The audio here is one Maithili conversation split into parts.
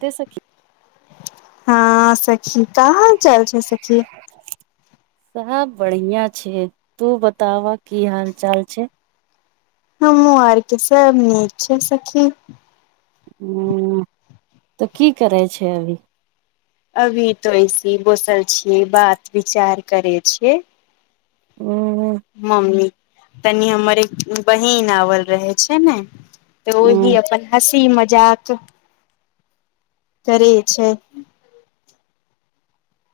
ते सखी ह सखी का हाल -चल छै सखी सब बढ़िया छै तू बताव की हाल चाल छै हमु और के सब नीक छै सखी हूँ तऽ की करै छै अभी अभी तऽ ऐसे बोसल छियै बात विचार करै छियै हूँ मम्मी तनी हमर एक बहिन आवल रहै छै ने तऽ ओहि अपन हँसी मजाक करैय छै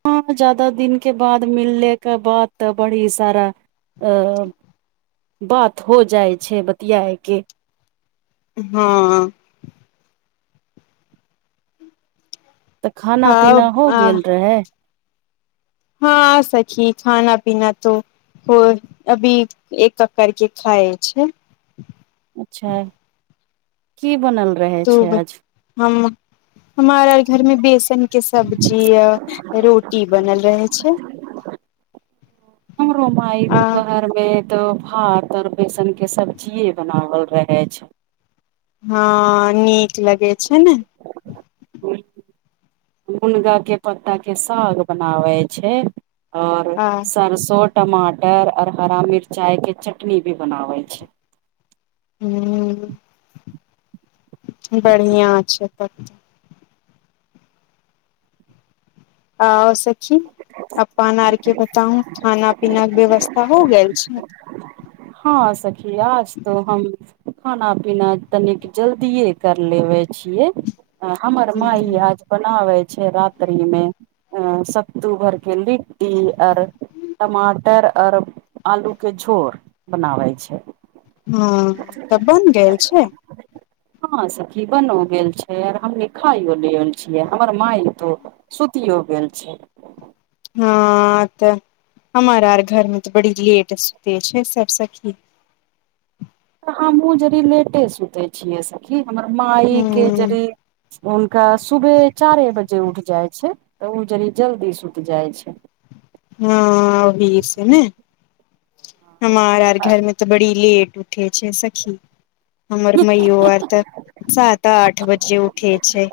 ह ज्यादा दिन के बाद मिले के बाद तऽ बड़ी सारा अ बात हो जाय छै बतिऐय के हँ तऽ खाना पीना हो हँ गेल रहै ह सखी खाना पीना तो को अभी एक कक कर के खाय छैय अच्छा की बनल रहे छै तुब आज हम हमारा घर मे बेसन के सब्जी य रोटी बनल रहै छै हमरो माई आ दुपहर में तऽ भात और बेसन के सब्जीेये बनावल रहेै छै ह नीक लगै छै ने [inaudible] मुनगा के पत्ता के साग बनावे छै और आ सरसो टमाटर और हरा मिरचाय के चटनी भी बनावे छै हुँ बढ़िया छै तब तऽ अओ सखी अपन आर के बताउ खाना पीना के व्यवस्था हो गेल छैय ह सखी आज तऽ हम खाना पीना तनिक जल्दिए कर लेबे छियै आ हमर माई आज बनाबै छै रात्रि मे सत्तू भर के ली टी आर टमाटर और आलू के झोर बनाबे छै हँ तऽ बन गेल छै ह सखी बनो गेल छै आर हम लखायो लेल छियै हमर माय तो सुतियो गेल छैय ह तऽ हमार आर घर में तऽ बड़ी लेट सुते छैय सब सखी हमहूँ जड़ी लेटे सुतै छियै सखी हमर ह माइके जड़ी हुनका सुबह चारे बजे उठ जाय छै तऽ ओ जरी जल्दी सुत जाय छै हूँ अभी से नै हमार आर घरमे तऽ बड़ी लेट उठे छै सखी हमर मैयो आर तऽ सात आठ बजे उठे छै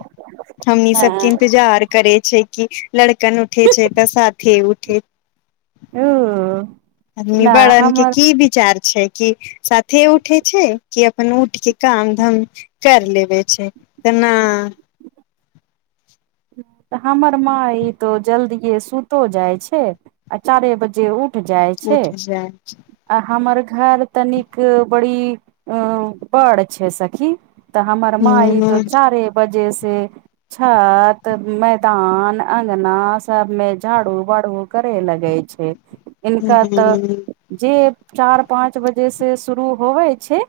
हमनी सब तिन इन्तजार करे छिये कि लड़कन उठे छै तऽ साथ उठे ओ नहि बड़ानके हमर की ई विचार छै कि साथे उठे छै कि अपन उठ के काम धम कर लेबे छै तऽ ना हमर माँई तो जल्दिए सुतो जाइ छै आ चारे बजे उ उठ जाय छै उठ जाइ छै। आ हमर घर तनिक बड़ी बड़ छै सखी तऽ हमर माई तो चारे बजे से छत तऽ मैदान अंगना सब मे झाड़ू बाड़ू करे लगे छै इनका तऽ जे चार पाँच बजे से शुरू होबै छै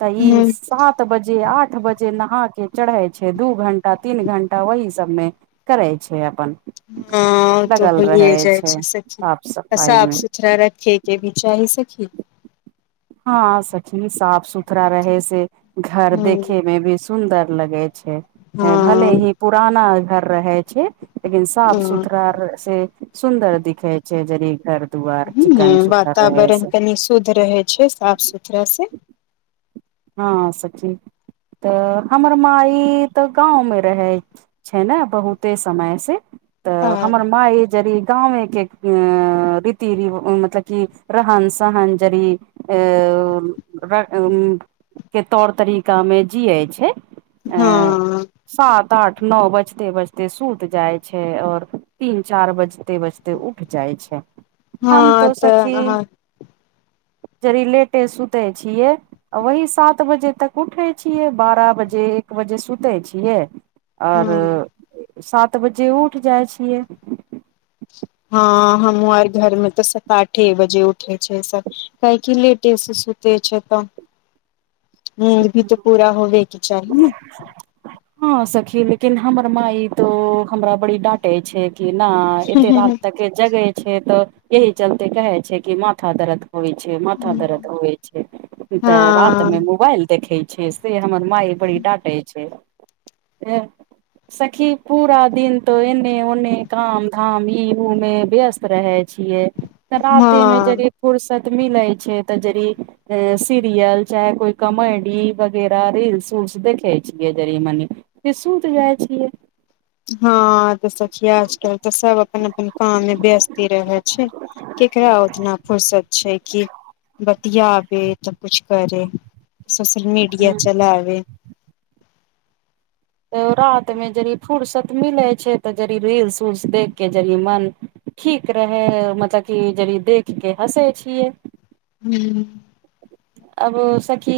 तऽ ई हूँ सात बजे आठ बजे नहा के चढ़े छै दू घंटा तीन घण्टा ओह सबमे करै छै अपन हँ तऽ उ लगल होए रहै जाइ छै सखी साफ सफाई साफ मे सुथरा रख के भी चााही सकी हँ सखि साफ सुथरा रहे से घर ह देखे में भी सुंन्दर लगे छै भले हँ ही पुराना घर रहै छै लेकिन साफ ह सुथरा से सुन्दर दिखे छै यदी घर दुआर हू चिकन सुथर रहे वातावरण से कनि शुद्ध रहै छै साफ सुथराास से हँ सखी तऽ हमर माई तऽ गाँंव मे रहै छै ने बहुते समय से हँ तऽ हमर माँ ई गाँवमेके अ रीति रव मतलब कि रहन सहन जरी अ के तौर तरीकामे जियै छै अ हँ सात आठ नओ बजते बजते सुत जाय छै और तीन चार बजते बजते ते उठ जाइ छै हम हँ तो तऽ सखी अहाँ जरी लेटे सुूते छियै वहि सात बजे तक उठे छियै बारह बजे एक बजे सुते छियै आओर हँ सात बजे उठ जाइ छियै हँ हमूँ आर घर में तऽ सात आठे बजे उठे छै सब किया की लेटे सऽ सुते छै तऽ नीद भी तऽ पूरा होबे की चाही ने हँ सखी लेकिन हमर माइ तो हमरा बड़ी डाँटे छै कि नऽ एते राात हँ तक के जगे छै तऽ एहिह चलते कहे छै कि माथा दर्द होइ छै माथा दर्द छै तऽ रात मे हँ मोबाइल देखे छै से हमर माय बड़ी ाटे छै से सखी पूरा दिन तो एने ओने काम धाम ई उमे व्यस्त रहे छियै तऽ रातीमे जद फुर्सत मिलैत छै तऽ जरी अ सीरियल चाहे कोई कमेडी वगैरा रील्स रिल्स देखे छियै जड़ि मनी फेर सुत जाय छियै हँ तऽ सखी आजकल तऽ सब अपन अपन काममे व्यस्ते रहै छै केकरा उतना फर्सत छै कि बतियाबे तऽ कुछ करे सोशल मीडिया हूँ चलाबे तऽ रातिमे जड़ि फुर्सत मिलै छै तऽ जड़ रील्स उल्स देख कऽ जड़ मन ठीक रहै मतलब कि जदि देख के हँसे छियै हू अब सखी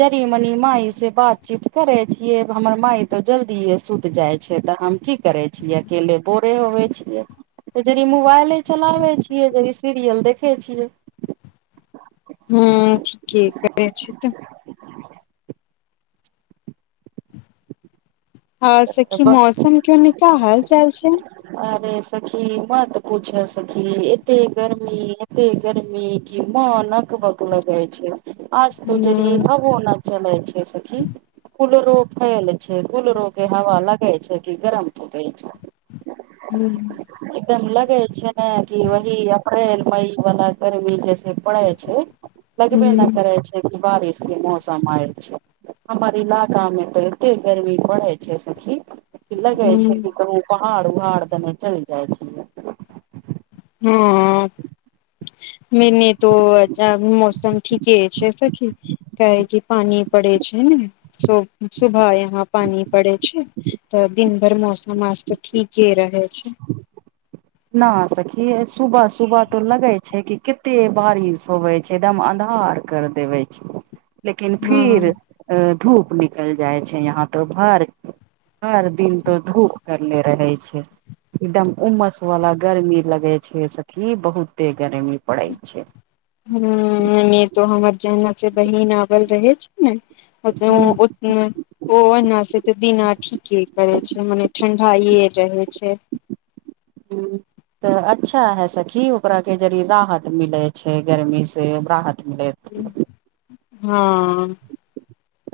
जनी मनी माय से बातचीत करे छियै हमर मााय तऽ जल्दी सुति जाय छै ते हम की कि करे छियै अकेले बोरे होेबे छियै सोचले मोबाइले चलाबे छियै जे सीरियल देखे छियै हू ठीके करै छैथि हँ सखी मौसम के ओनि का हाल चाल छै अरे सखी मत पूछऽ सखी एते गर्मी एते गर्मी कि मन अक बक लगै छै आज तो जरी हबो नऽ चलै छै सखी कूलरो फेल छै कूलरो केँ हव लगे छै कि गरम फेकैइ छै हुँ एकदम लगे छै नऽ कि वही अप्रैल मई वला गर्मी जैसे पड़े छै लगबे नऽ हँ करै छै कि बारिश केँ मौसम आयल छै हम्मर इलाका मे तऽ एते गर्मी पड़ै छै‌ सखी की लगे छै हँ कि कहुँ पहाड़ उहाड़ देने चैल जाइ छिये हँ मेनी तो [unintelligible] मौसम ठीके छै सखी काहे की पानि पड़े छै ने सु - सुबह यहाँ पानी पड़े छै तऽ दिन भर मौसम आज तऽ ठीके रहै छै नऽ सखी यै सुबह सुबह तो लगे छै कि केते बारिश होवे छै एकदम अन्धार कर देबै छै [inaudible] लेकिन फिर हँ अ धूप निकलि जाइ छै यहाँ तो भर भर दिन तो धूप करनेे रहै छै एकदम उमस वाला गर्मी लगे छै सखी बहुते गर्मी पड़े छै हुँ एमे तो हमर जेहना से बहिन आबल रहे छै नऽ ओतए हूँ ओत ओ ओना से तऽ दिना ठीके करे छै मने ठंडाये रहे छै हुँ तऽ अच्छा है सखी ओकरा केँ जरि राहत मिलै छै गर्मी से राहत मिलैत हँ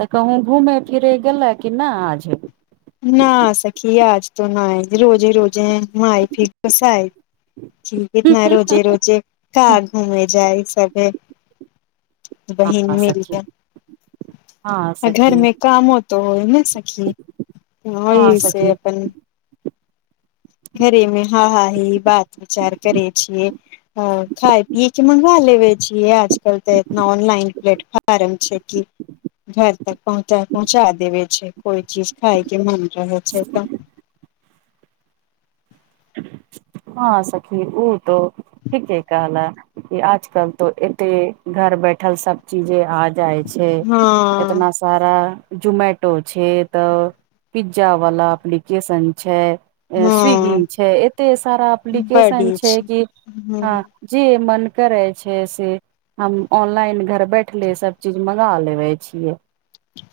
तऽ कहूँ घुमे फिरे गेलै कि नऽ आज ना सखी आज तो नाय रोजे रोजे माय फिर गुस्साए कि इतना रोजे रोजे का घूमेै जाय सभे बहिन हँ मिल सखी केँ हँ आ सखी घरमे कामो तऽ होइ नइ सखी हँ होइ से अपन घरेमे हँ हा - हा हि - हि बात विचार करै छियै हँ खाय पियै केँ मंगवा लेबे छियै आज कल ते एतना ऑनलाइन प्लेटफॉर्म छै कि घर तक पहुँचा पहुँचा देबै छै कोइ चीज खाय केँ मन रहै छै तऽ हँ सखी ऊ तो ठीके कहलऽ की आजकल तो एते घर बैठल सब चीजे आ जाइ छै एतना हँ सारा जोमेटो छै तऽ पिज्जा वाला एप्लिकेशन छै स्विगी हँ छै एते सारा एप्लिकेशन छै कि हँ जे मन करै छै से हम ऑनलाइन घर बैठले सब चीज मगा लेबै छियै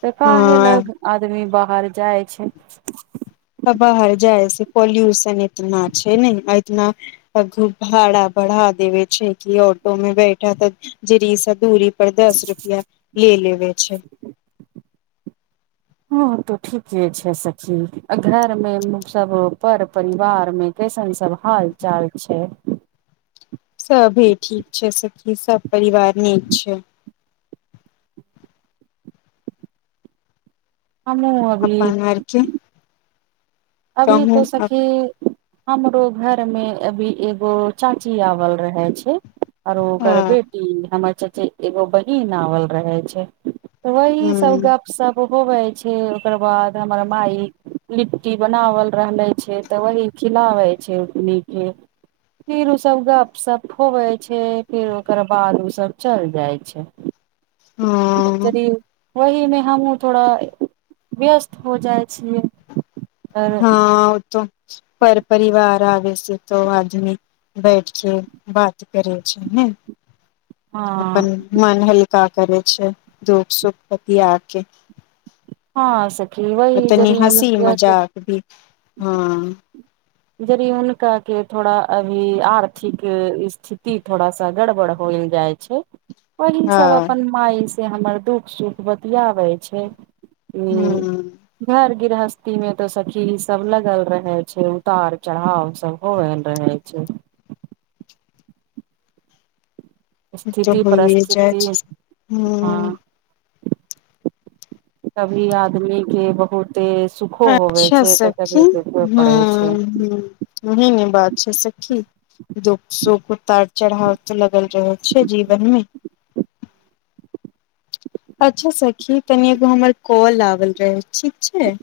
तऽ काहे हँ लग आदमी बाहर जाइ छै तऽ बाहर जाइ से पॉल्यूशन इतना छै नय इतना सब घु भाड़ा बढ़ा देवे छै कि ऑटो मे बैठा तऽ जेरी सा दूरी पर दस रुपया ले लेबै छै हँ तो ठीके छै सखी अ घर मे सब पर परिवार मे कैसन सब हाल चाल छै सभी ठीक छै सखी सब परिवार नीक छै हमहू अपन ओर के अभी तऽ सखी हमरो घर मे अभी एगो चाची आवल रहे छै आरो ओकर ह बेटी हमर चचे एगो बहिन आवल रहे छै वही सब गपशप होबै छै ओकर बाद हमर माई लिट्टी बनावल रहले छै तऽ वह खिलाबे छै रूनी के फिर ओ सब गप सप होवै छै फिर ओकर बाद ओ सब चल जाइ छै हँ जदी वही मे हमहूँ थोड़ा व्यस्त हो जाइ छिय हँ ओ तऽ पर परिवार आ बै सऽ तऽ आदमी बैठके बात करै छै नय हँ अपन मन हल्का करै छै दुःख सुख बतिया के हँ से अऽ तनी हँसी मजाक भी हँ यदि हुनका के थोड़ा अभी आर्थिक स्थिति थोड़ा सा गड़बड़ होल जाय ओहे सभ हँ अपन मायसँ हमर दुःख सुख बतियाबै छै उ हूँ घर गृहस्थी मे तऽ सखी ई सब लगल रहे छै उतार चढ़ाव सब होवल रहे छै तऽ स्थिति होइए जाइ परिस्थिति छै हँ कभी आदमी के बहुते सुखो होवे अच्छा छै तऽ कभी दुखो पड़े छै हू उहेय नहि बात छै सखी दुःख सुख उतार चढ़ाव तऽ लगल रहे छै जीवनमे अच्छा सखी तनि एगो हमर कॉल आवल रहै ठीक छै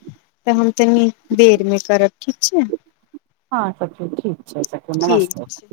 तऽ हम तनी देर मे करब ठीक छै हँ सखी तऽ ठीक छै सखी ठीक नमस्ते छै